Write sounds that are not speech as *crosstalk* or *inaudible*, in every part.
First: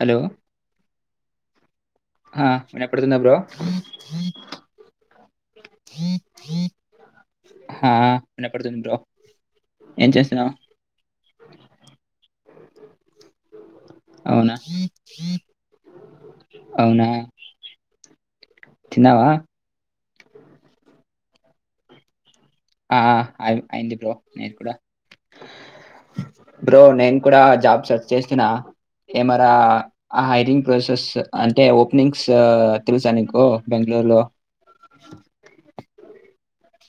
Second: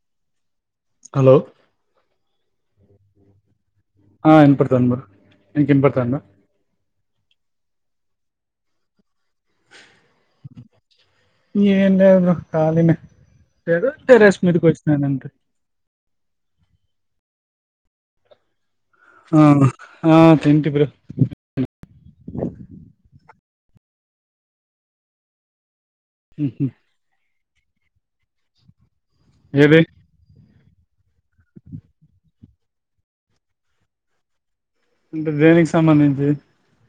Hello hello ఆ వినపడుతుంద bro ఆ ఇన్ పడుతాను బ్రో ఇన్ పడతందా ఆ వినపడుతుంది బ్రో ఏం చేస్తున్నావు ఏం లేదు బ్రో కాలినే లేదు టెర్రస్ అవునా మీదికి వచ్చినానంటే అవునా తిన్నావా మ్మ్ ఆ తింటీ బ్రో ఆ అయ్యింది బ్రో మిది కూడా ఉహు బ్రో *unintelligible* కూడా జాబ్ సర్చ్ చేస్తున్నా కెమెరా ఏది హయిరింగ్ ప్రాసెస్ అంటే ఓపెనింగ్స్ తెలుసా నీకు బెంగళూరు లో *unintelligible*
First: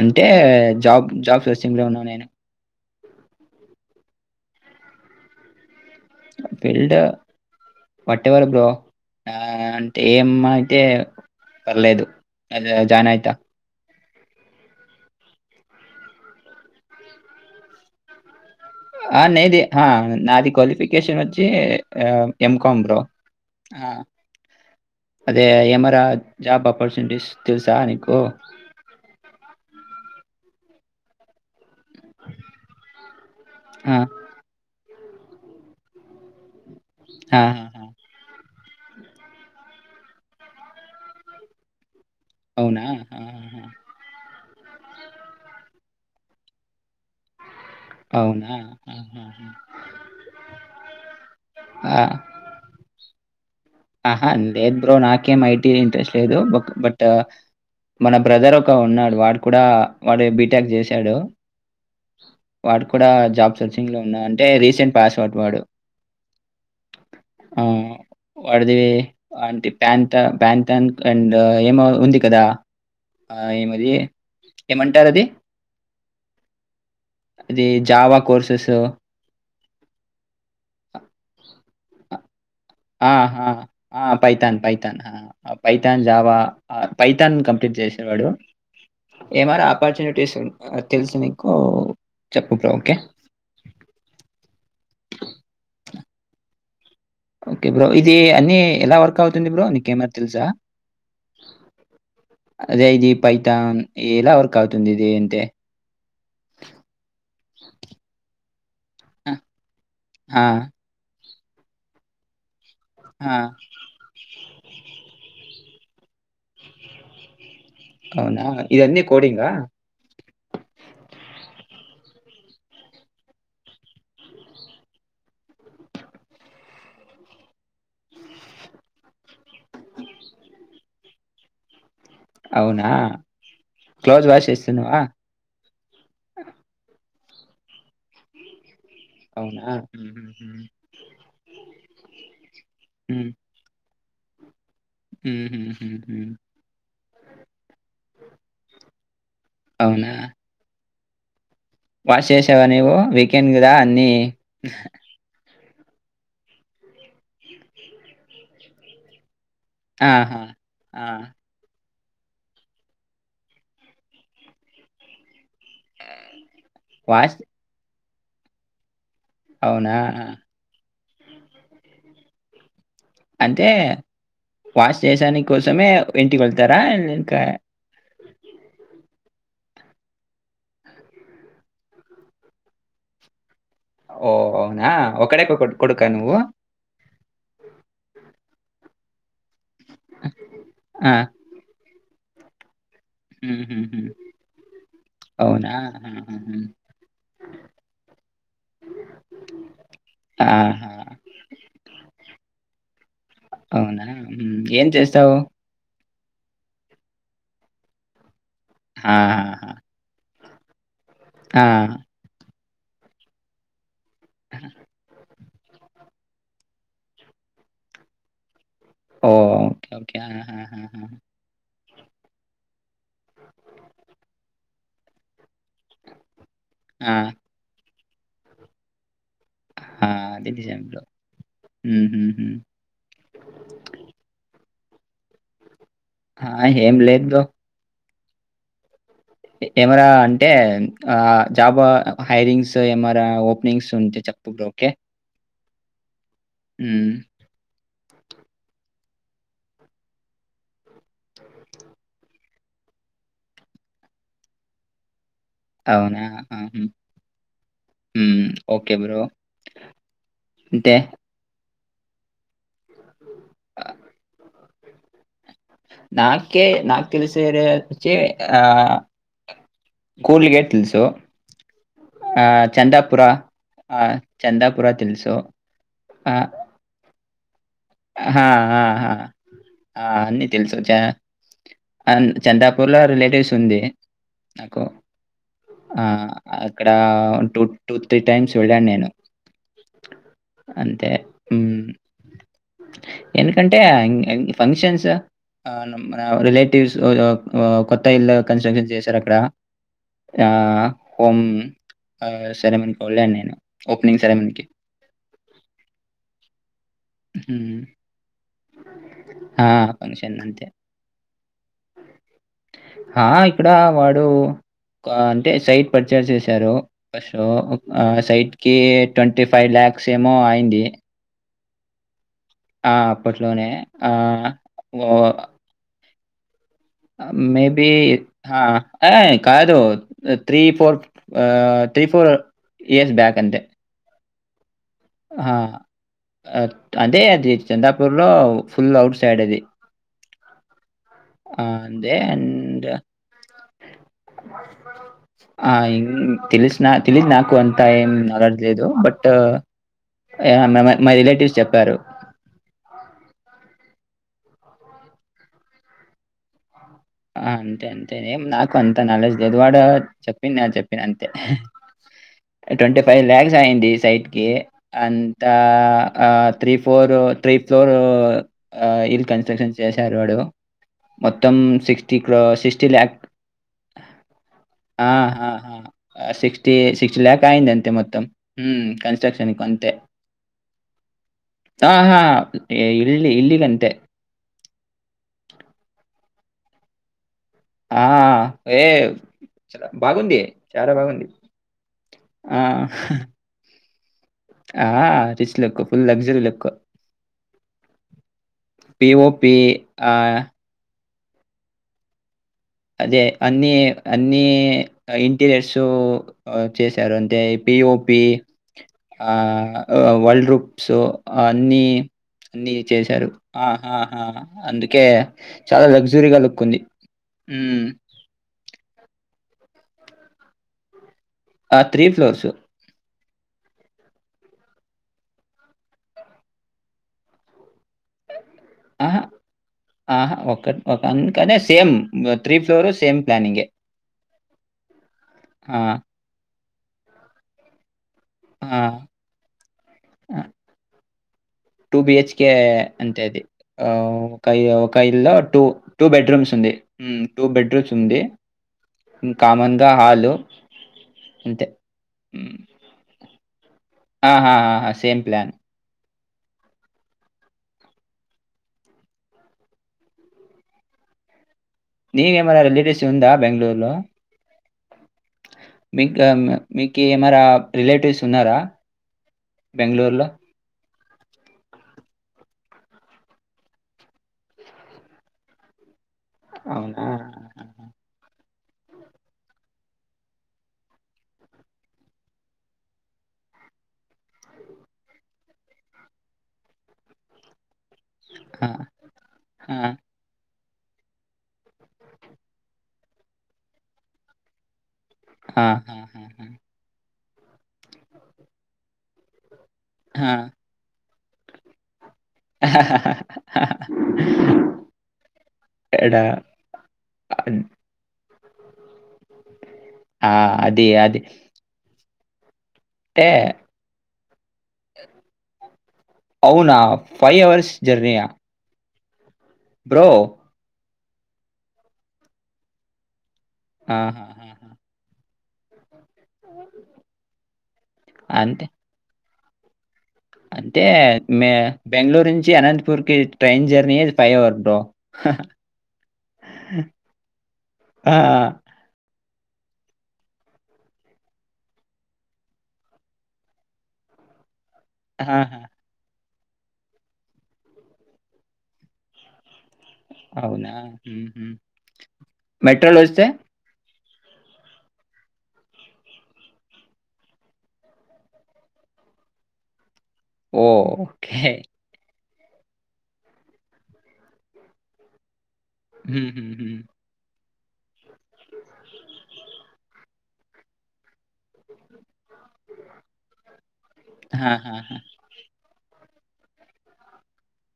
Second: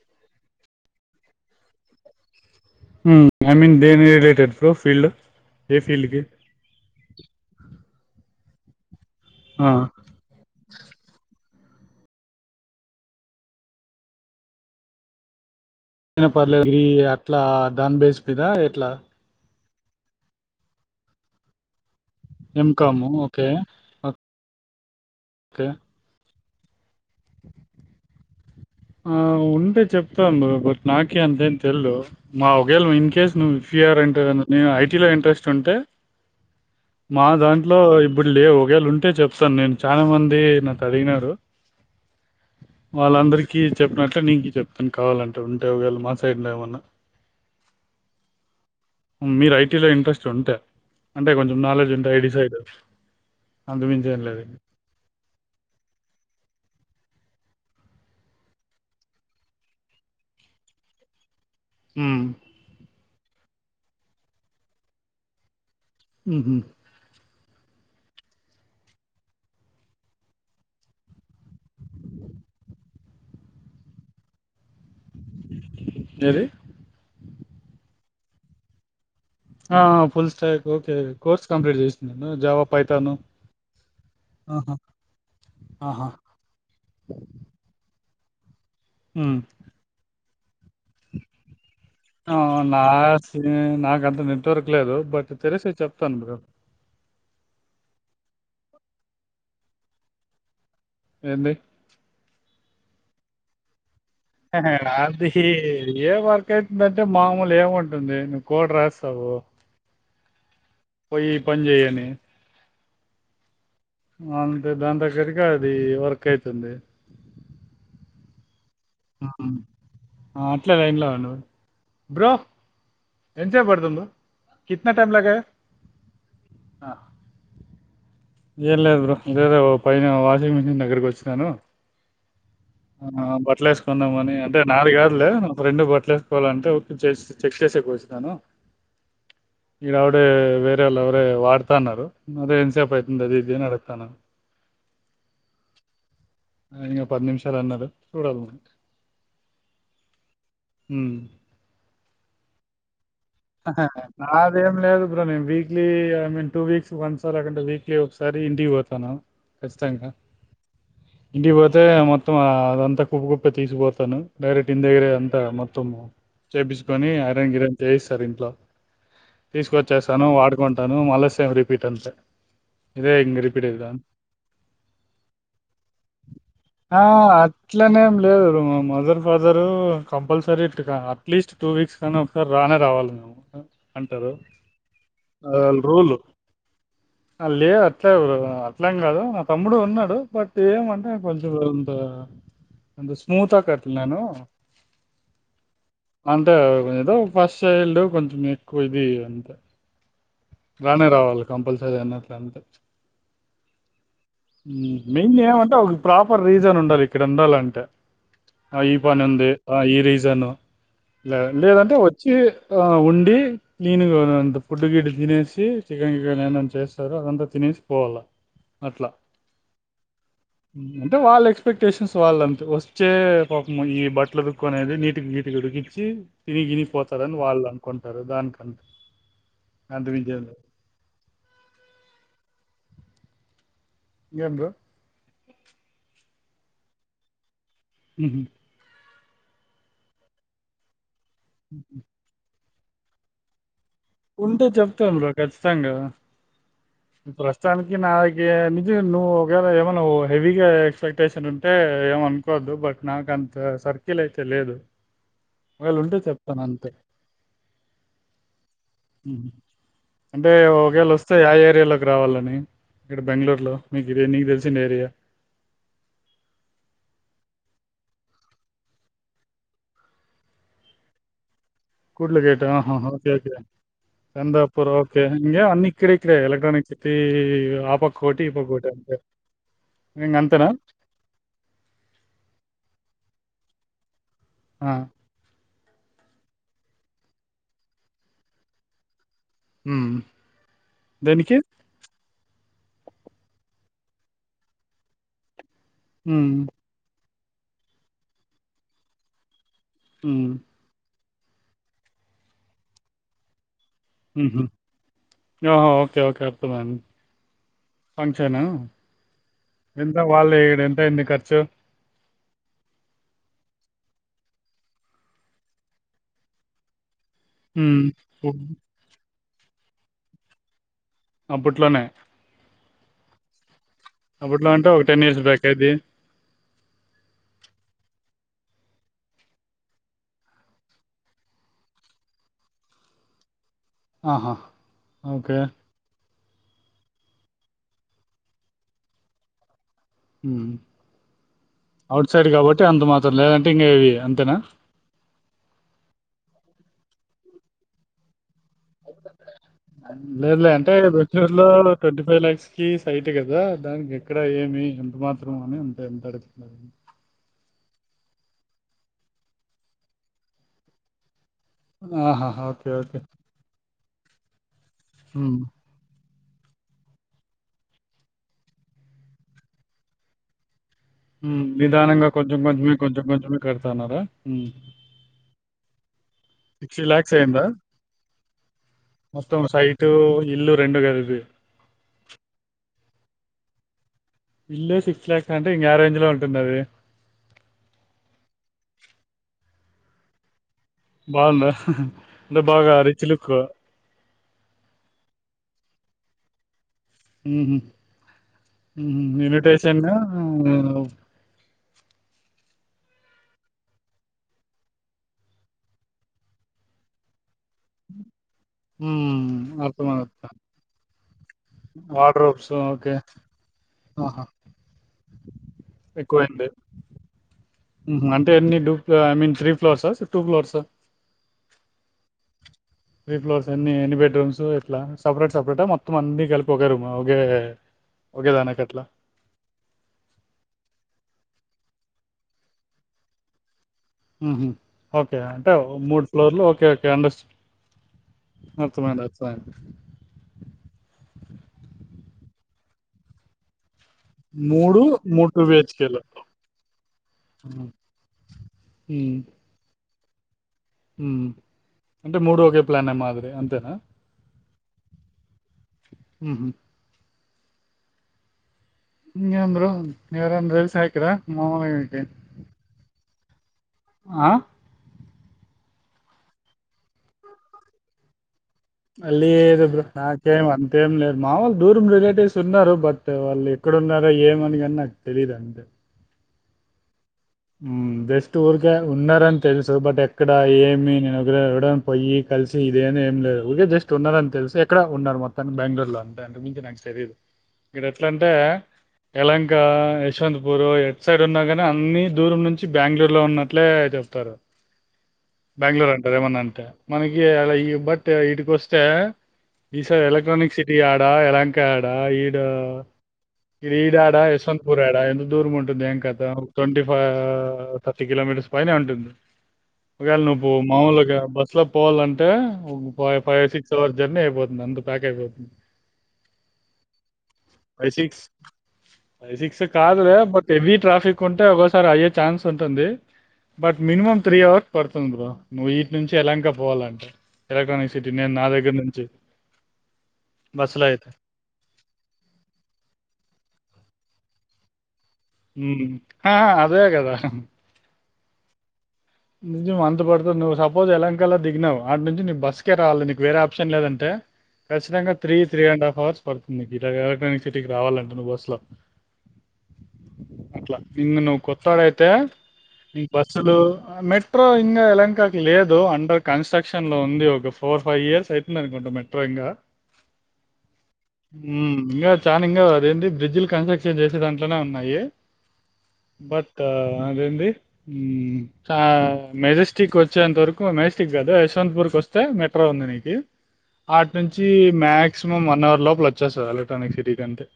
అంటే జాబ్ జాబ్ సెర్చింగ్ లో ఉన్నాను నేను I mean *unintelligible* related bro field ఏ ఫీల్డ్కి వాటెవర్ బ్రో ఆ అంటే ఏమ్ అంటే పర్లేదు *unintelligible* జాయిన్ అయిత పర్లే అట్లా దన్ బేస్ మీద ఎట్లా ఆ నైది నాది క్వాలిఫికేషన్ వచ్చి ఏం కం బో ఎంకాము ఓకే అదే ఓకే ఎమరా జాబ్ ఆపర్చునిటీస్ తెలుసా నీకు ఆ ఉంటే చెప్తాం బట్ నాకే అంతే తెల్ మా ఒకేళ్ళ ఇన్ కేస్ నువ్వు ఆ *unintelligible* అంటే నే ఐ టీలో ఇంట్రెస్ట్ ఉంటే మా ఆ దాంట్లో ఇప్పుడు లేవు వేళ ఉంటే చెప్తాను నేను చాలా మంది నాకు అడిగినారు. అవునా ఆ హా కీస్ చెప్పినట్టే నీకి చెప్ అని కావాలనుంటే ఉంటేవ్గాల్లు మా సైడ్నే ఉన్నా అవునా మీరు ఐ ఆహా టీలో ఇంట్రెస్ట్ ఉంటే అంటే కొంచెం నాలెడ్జ్ ఉంటే ఐ టి సైడు ఆహా అందేద్ బ్రో నాకేం ఐ టీ ఇంట్రెస్ట్ లేదు బొక్ బట్ తో మన బ్రదర్ ఒక ఉన్నాడు. వాడు కూడా వాడు బీటెక్ చేశాడు. ఉమ్, వాడుకుడా జాబ్ సోర్సింగ్ లో ఉన్నా అంటే రీసెంట్ పాస్ అవుట్ వాడు ఉహు ఆ వాడదివి వాంతి ప్యాంత ప్యాంతన్ అ అండ్ ఏమో ఉంది. కదా ఆ ఏమది ఏమన్ టారు అది. ఏది అది జావా కోర్సెస్ ఆ full stack okay course complete చేసింది. న్ జావప్ ఆహా ఆ పైతాన్, పైతాన్, ఆ పైతాన్ ఆహా జావా ఆ పైతాన్ కంప్లీట్ చేసి. ఎవడో ఏ మారి ఆపర్చునిటీస్ ఉం ఆహ బ్రో. ఓకే. నాస్తూనే నాకంత నెట్ వర్క్. లేదు బట్ తెలిస్తే చెప్తాను. బ్రో ఓకే బ్రో ఇది అన్ని ఎలా వర్క్ అవుతుంది. బ్రో నీకేమరి తెలుసా. ఏందే అదే ఇది పైతాన్ హాహే అద్ది హి ఏం వర్క్ అయితుంది. అంటే మామూల్ అసలు ఏమంటుంది. నువ్వు కోడ్ రాస్ ఆ! సవో ఆ పోయి పని చెయ్యని. ఆ అంతే దాని దగ్గరగా అది వర్క్ అయితుంది. అవునా ఇదన్నీ కోడింగా అట్లా లైన్లో ఉండు బ్రో ఎంచెపు పడ్తుంది బ్రో కిత్న టైం లాగయా ఆహ్ ఏం లేదు బ్రో లేద ఓ పైన వాషింగ్ మిషిన్ దగ్గరకి వచ్చాను అవునా? ఆ బట్టలు వేసుకుందామ క్లోజ్ అని వాష్ అంటే నాది చేస్తున్నావా? కాదులే నా ఫ్రెండ్ బట్టలు వేసుకోవాలంటే చే చెక్ చేసేకి వచ్చినాను అవునా? ఇడా అపుడెయ్ హుహుహు. వేరేవాళ్లు వాడతా ఉన్నారు అదే ఎంసేపు అయితే ఉండడిది అని అడు తనా హ్మ్ హ్మ్ హ్మ్ హ్మ్ ఇంగ పది నిమిషాలు అన్నారు చూడాలి మరి అవునా హ్మ్ వాస్ చేసేవా నీవు నాదేం లేదు బ్రో ని వి లీ I mean two weeks one సార్ లేంటే వీక్లీ ఒకసారి ఇంటికి పోతాను ఖచ్చితంగా ఆహా! ఆ! ఇంటికి పోత అయితే మొత్తం అదంతా కుప్ప కుప్పే తీసికుపోతాను డైరెక్ట్ ఇన దగ్గరే అంతా మొత్తం ము చేపించుకొని వాష్ ఐరనగిరిన్ చేసి సరింట్లో అవునా? తీసుకొచ్చేస్తాను వాడుకుంటా ను మల్ల సేమ్ రిపీట్ అంతే ఇదే ఇంగ రిపీట్ అంటే అయితాంది. వాష్ చేసాని కోసమే ఇంటికి వెళతారా ఆ! ఇంకా ఫదర్ కంపల్సరీ ఇటు అట్లీస్ట్ టూ వీక్స్ కానీ ఒకసారి రానే రావాలి ఉ అంటారు ఓహ్! అవునా? ఒక్కడే కొ కొడుకా రూలు నువ్వు? లేదు అట్లే బ్రో అట్లేమ్ కాదు తమ్ముడు ఉన్నాడు బట్ ఏమంటే ఆ! కొంచెం అంత అంత స్మూత్ కాట్ల హుహుహు. నేను అవునా? అంటే హుహుహు. ఏదో ఫస్ట్చైల్డ్ కొంచం ఎక్కువ ఇది అంతే ఆహా! రానే రావాలి కంపల్సరీ అన్నట్లు అవునా? హ్మ్. ఏం మెయిన్ చేస్తావు? లి ఎం అంటే ప్రాపర్ రీజన్ ఉండాలి. ఇక్కడ ఉండాలంటే ఆ ఈ పని ఉంది. ఆహాహా! ఆ ఈ రీజన్ లే ఆ! లేదంటే వచ్చి ఆ ఉండి క్లీన్గా అంత ఫుడ్డు గడ్డి తినేసి చికెన్ గికెన్ ఎందన చేస్తారు అదంతా తినేసి పోవాల ఓ ఒకే ఒకే ఆ ఆ అంటే వాళ్ళ ఎక్స్పెక్టేషన్స్ వాళ్ళంతే వచ్చే పాపం ఈ బట్టలు ఉతిక్కునేది నీటిని నీటిగా ఉడికిచ్చి తినిగిని ఆ! పోతారన్ అనుకుంటారు. దానికంత హా అంతమించేది అది లేదు. *unintelligible* బ్రో ఉహు హు హూ ఇంగేమ్ బ్రో హా ఏం లేదు. బ్రో ఉహు ఇ కెమరా అంటే మ్ ఆ జాబవా హైరింగ్స్ తో ఏమరా ఓపినింగ్స్ ఉంటే చెప్తాను. బ్రో కచ్చి తంగా హ్మ్. ఉ ప్రస్తుతానికి ఇగ నాకి నిజగా నువ్వు ఒకవేళ ఏమోన్నావో హెవీగా ఎక్స్పెక్టేషన్ ఉంటే ఏం అనుకోద్దు బట్ నాకు అంత సర్కిల్ అయితే లేదు. ఒకవేళ అవున ఉంటే చెప్తాను అహుమ్ అంతే హ్మ్ ఓ ఉహు అంటే ఒకేళ వస్తే అయ్ ఏరియాలోకి రావాలని ఇక్కడ బెంగళూరు లో ఆ, మీకు ఇది నీకు తెలిసిన ఏరియా. నాకే నాక్ తెలిసే ఏరియాచ్చి ఆ కూల్ గేట్ తెలుసు ఆ కూట్లకేట చందాపురా ఓకే ఓకే ఆ చందాపూర్ చందాపురా ఓకే. తెలుసు ఇంగేం అన్నీ ఇక్కడే ఆ ఇక్కడే ఎలక్ట్రానిక్ సిటీ ఆ పక్కోటి, ఈ ఆహహా పక్కోటి అంతే. ఆ ఇంగ అన్ని అంతేనా? తెలుసు చ అన్ చందాపూర్లో రిలేటివ్స్ ఉంది. నాకు ఆ! ఆ అద్ ఇక్కడ టూ, టూ, త్రీ, టైమ్స్ వెళ్ళాను. నేను ఉహు అంతే. దేనికి హ్మ్. ఎందుకంటే ఆ ఇంగ్ ఇంగ్ ఫంక్షన్సు ఆనం రావ్ హ్మ్. రిలేటివ్స్ ఆ వావ్ కొత్త ఇల్లు కన్స్ట్రక్షన్ చేశారు. అక్కడ ఆ హ్మ్. కొం ఆ సరే మని పోలే నేను ఓపెనింగ్ ఉహు సెరమనీకి. ఇగ ఆ ఓకే ఓకే అర్థమైంది. హ్మ్. ఫంక్షన్ ను ఆ! ఎంత ఫంక్షన్ వాళ్ళు అంతే. ఇడ ఎంతయింది. ఖర్చు ఆ ఇక్కడ వాడు కో ఆ అంటే సైట్ పర్చేస్ చేశారు. ఒక్క షో హ్మ్. ఆ సైట్ ఫుడ్ కి ట్వం టీ ఫైవ్ ల్యాక్స్ ఏమో అయింది. అప్పట్లోనే. ఆ అప్పట్లోనే. ఆహ్, అప్పట్లో అంటే ఒక టెన్ ఇయర్స్ బ్యాకా ఇది. మేబి హా ఏ కాదు త్రీ ఫోర్ ఆ త్రీ ఫోర్ ఇయర్స్ బ్యాక్ అంతే. ఆహా. ఆ! ఓకే. అంటే అది చందాపూర్ లో ఫుల్ అఔట్ సైడ్ అది. మ్ ఆహ్, అంతే ఔట్ సైడ్ కాబట్టి అండ్ అంత మాత్రం లేదంటే ఇంగ అంతేనా. నాక్ తెలిదు నాకు అంత ఏం నలెజ్. లేదు లే అంటే మై రిలేటివ్స్ బెంగళూరు లో చెప్పారు ట్వంటీ ఫైవ్ ల్యాక్స్ కి సైట్ గదా దానికి ఎక్కడ ఏమి ఎంత మాత్రం అని ఉంటాయి ఎంత అడగ ఆ అంతే అంతేనేం నాకు అంత నాలెజ్ లేదువాడ చెప్పింది నేను చెప్పిన అంతే. ఆహాహా! Okay. Twenty okay. Five lakhs అయింది సైట్. కే అంతా హ్మ్. ఆ త్రీ ఫోర్ త్రీ ఫ్లోర్ ఇల్ కన్ స్ట్రక్షన్ చేసారు వాడు మొత్తం హ్మ్. సిక్స్. సిక్స్టీ నిదానంగా క్రొ కొంచెం సిక్స్టీ కొంచెమే, ల్యాక్ కొంచెం కొంచెమే కడతన్నారా? హ్మ్. ఆహా ఆహా సిక్స్టీ సిక్స్టీ ల్యాక్ అయిందా? అయింది అంతే మొత్తం కన్ స్ట్రక్షన్ అంతే. రెండు గల్పి. ఆహా ఇల్ ఇల్లు అంతే. ఇల్లే సిక్స్ ల్యాక్స్ అంటే ఇంగ యారేంజ్ లో ఉంటుంది అది. ఆ వేరె ఏ చ బాగుంది. చాలా బాగుంది. బాగుందా ఆ! అంటే బాగా రిచ్ లుక్. ఆ rich look full luxury look. ఉహు ఉహు పీఓపీ ఇన్విటేషన్. ఆహ్, అదే అన్ని అన్ని ఇంటీరియర్స్ చేశారు అంటే. పిఓపి ఆ హ్మ్. వరల్డ్ అర్థమవుతుంది. రూప్స్ అన్ని వార్డ్‌రోబ్స్ అన్ని ఓకే. చేశారు ఆ ఆ ఆహా! అందుకే చాలా లగ్జురీగా లుక్ ఉంది. ఉ ఉ ఊహు అంటే అన్నీ డూప్ ఇఐ ఫ్లోర్స్ టూ ఫ్లోర్స్ ఆ త్రీ ఫ్లోర్సు త్రీ ఫ్లోర్స్ ఎన్ని ఎన్ని బెడ్రూమ్స్ ఎట్లా సపరేట్ సపరేట మొత్తం అన్ని గలిపి ఒకే రూమా ఒకే ఒకే దానికి అట్లా ఆహా ఆహా ఒక ఒక కాని same three floor same planning ఊహు ఓకే అంటే మూడు ఫ్లోర్లు ఓకే ఓకే ఓకే అండస్ ఆ! మొత్తమెంత బిహెచ్కె అంత అది ఒక ఒక మూడు ఇల్లు మూడు టూ టూ బిహెచ్కేలు బెడ్రూమ్స్ ఉంది టూ బెడ్రూమ్స్ ఉంది కామన్ గా హాలు ఓ అంటే మూడు ఒకే ప్లాన్ మాదిరి అంతేనా ఆహా ఆహా, సేమ్ ప్లాన్ ఊహు ఇంగేమ్ ఎవరైన దెల్సా ఇక్కడ మామూలుగా మీకు నీవేమనా రిలేటటివ్స్ ఉంద బెంగళూరు లో ఆ మీక మీకు మరా రిలేటివ్స్ ఉన్నారా లేరు బ్రో బెంగళూరులో నాకెమెన్ అంతేం లేదు మామూలు దూరం రిలేటివ్స్ ఉన్నారు బట్ వాళ్ళు ఎక్కడున్నారో ఏమనిగాని నాకు తెలీదు అంతే అవునా ఉ జస్ట్ ఊరికే ఉన్నారని తెలుసు బట్ ఎక్కడ ఏమి నేనేబ్బుడన్న పోయి కలిసి ఇదే ఏమి లేదు ఊరికే జస్ట్ ఉన్నారని తెలుసు ఎక్కడ ఉన్నారు మొత్తానికి బెంగళూరులో అంటే అంతకు మించి నాకు తెలియదు ఇక్కడ ఎట్లంటే ఆ, యలంక ఆ, యశ్వంత్ ఉరు ఎట్ సైడ్ ఉన్నా కాని అన్ని దూరం నుంచి బెంగళూరు లో ఉన్నట్లే చెప్తారు ఆ, ఆ, బెంగళూరు అంటరు ఏమన్ అంటే మనకి అలా ఈ బట్ ఇటుకొస్తే ఈ సారి ఆ, ఆ. ఎలక్ట్రనిక్ సిటీ అ ఆ ఎలాంకా డ ఈడ ఈ ఈ ఆడా యశ్వంత పూర్ ఆడా ఎంత దూరు ముంటంది ఎంకాంట అను టి కిలోమీటర్స్ పైనే వుంటుంది ఆ, ఒగాల నువ్వు అది అది మామలుగా బస్లా పోల్ల అంటే అంటే వ ఫైవ్ సిక్స్ జర్నీ అయిపోతుంది అందు ప్యాక్ అయిపోతుంది అవునా ఫైవ్ అవర్స్ ఫైవ్ జర్నీయా సిక్స్ ఫైవ్ సిక్స్ బ్రో కాదులే బట్ ఎవి ట్రాఫిక్ ఉంటే ఒక్కో సార్ అయ్యే ఛాన్స్ ఉంటుంది బట్ ఆహా, మినిమమ్ ఆహా. త్రీ అవర్స్ పడుతుంది బ్రో నుయి నించి ఎలంక పోవాలంటే ఎలక్ట్రానిక్ సిటీ నేను అంతే నా దగ్గర నుంచి అంటే బస్సులో అయితే మే బెంగళూరు నుంచి అనంతపూర్ కి ట్రైన్ జర్నీ పైవర్ బ్రో ఉ అదేగదా ఆ! నిజం అంత పడుతుంది నువ్వు సపోజ్ ఎలంకల్ దిగినావు ఆడ్ నుంచి నీ బస్సుకే రావాలి నీకు వేరే ఆప్షన్ లేదంటే ఖచ్చితంగా త్రీ ఆహా! త్రీ అండ్ హాఫ్ అవర్ పడుతుంది ఇట గాక సిటీకి రావాలంటే నువ్ బస్సు లో అవునా? అట్లా ఇంగ్ హుహు. నువ్వు కొత్తోడయితే మెట్రోలో వస్తే? ఇంగ్ బస్సులు మెట్రో ఇంగా ఎలంకకి లేదు అండర్ కన్స్ట్రక్షన్ లో ఉంది ఒక ఫోర్ ఫైవ్ ఇయర్స్ అయితుంది అనుకుంటా మెట్రో ఇంకా ఓకే చానింగా అదెంటి బ్రిడ్జలు కన్స్ట్రక్షన్ చేసే దాంట్లోనే ఉన్నాయి హుహుహు. బట్ అదేంది ఉ చెంత వరకు మేజస్టిక్ కాదు యశ్వంత్పుర్ మెట్రో ఉంది నీకి ఆటి నుంచి ఆహాహా! మాక్సిమం వన్ అవర్ లోపల వచ్చేస్తది ఎలాక్ట్రానిక్ సిటీ కంటే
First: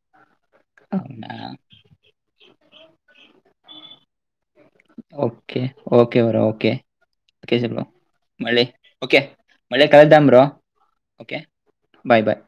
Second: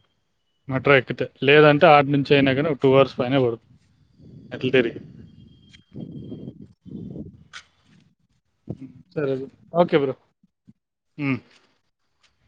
మేట్రో ఎక్కితే అవునా? లేదంటే ఆటి నుంచి అయినా కానీ టూ అవర్స్ ఫైనే పడుదు ఎట్లా తిరిగి ఓకే. ఓకే బ్రో ఓకే కేసుల మళ్ళీ ఓకే సరే బ్రో, మళ్ళీ ఓకే కళ్ద్దాం బ్రో ఉమ్ ఓకే బాయ్ బాయ్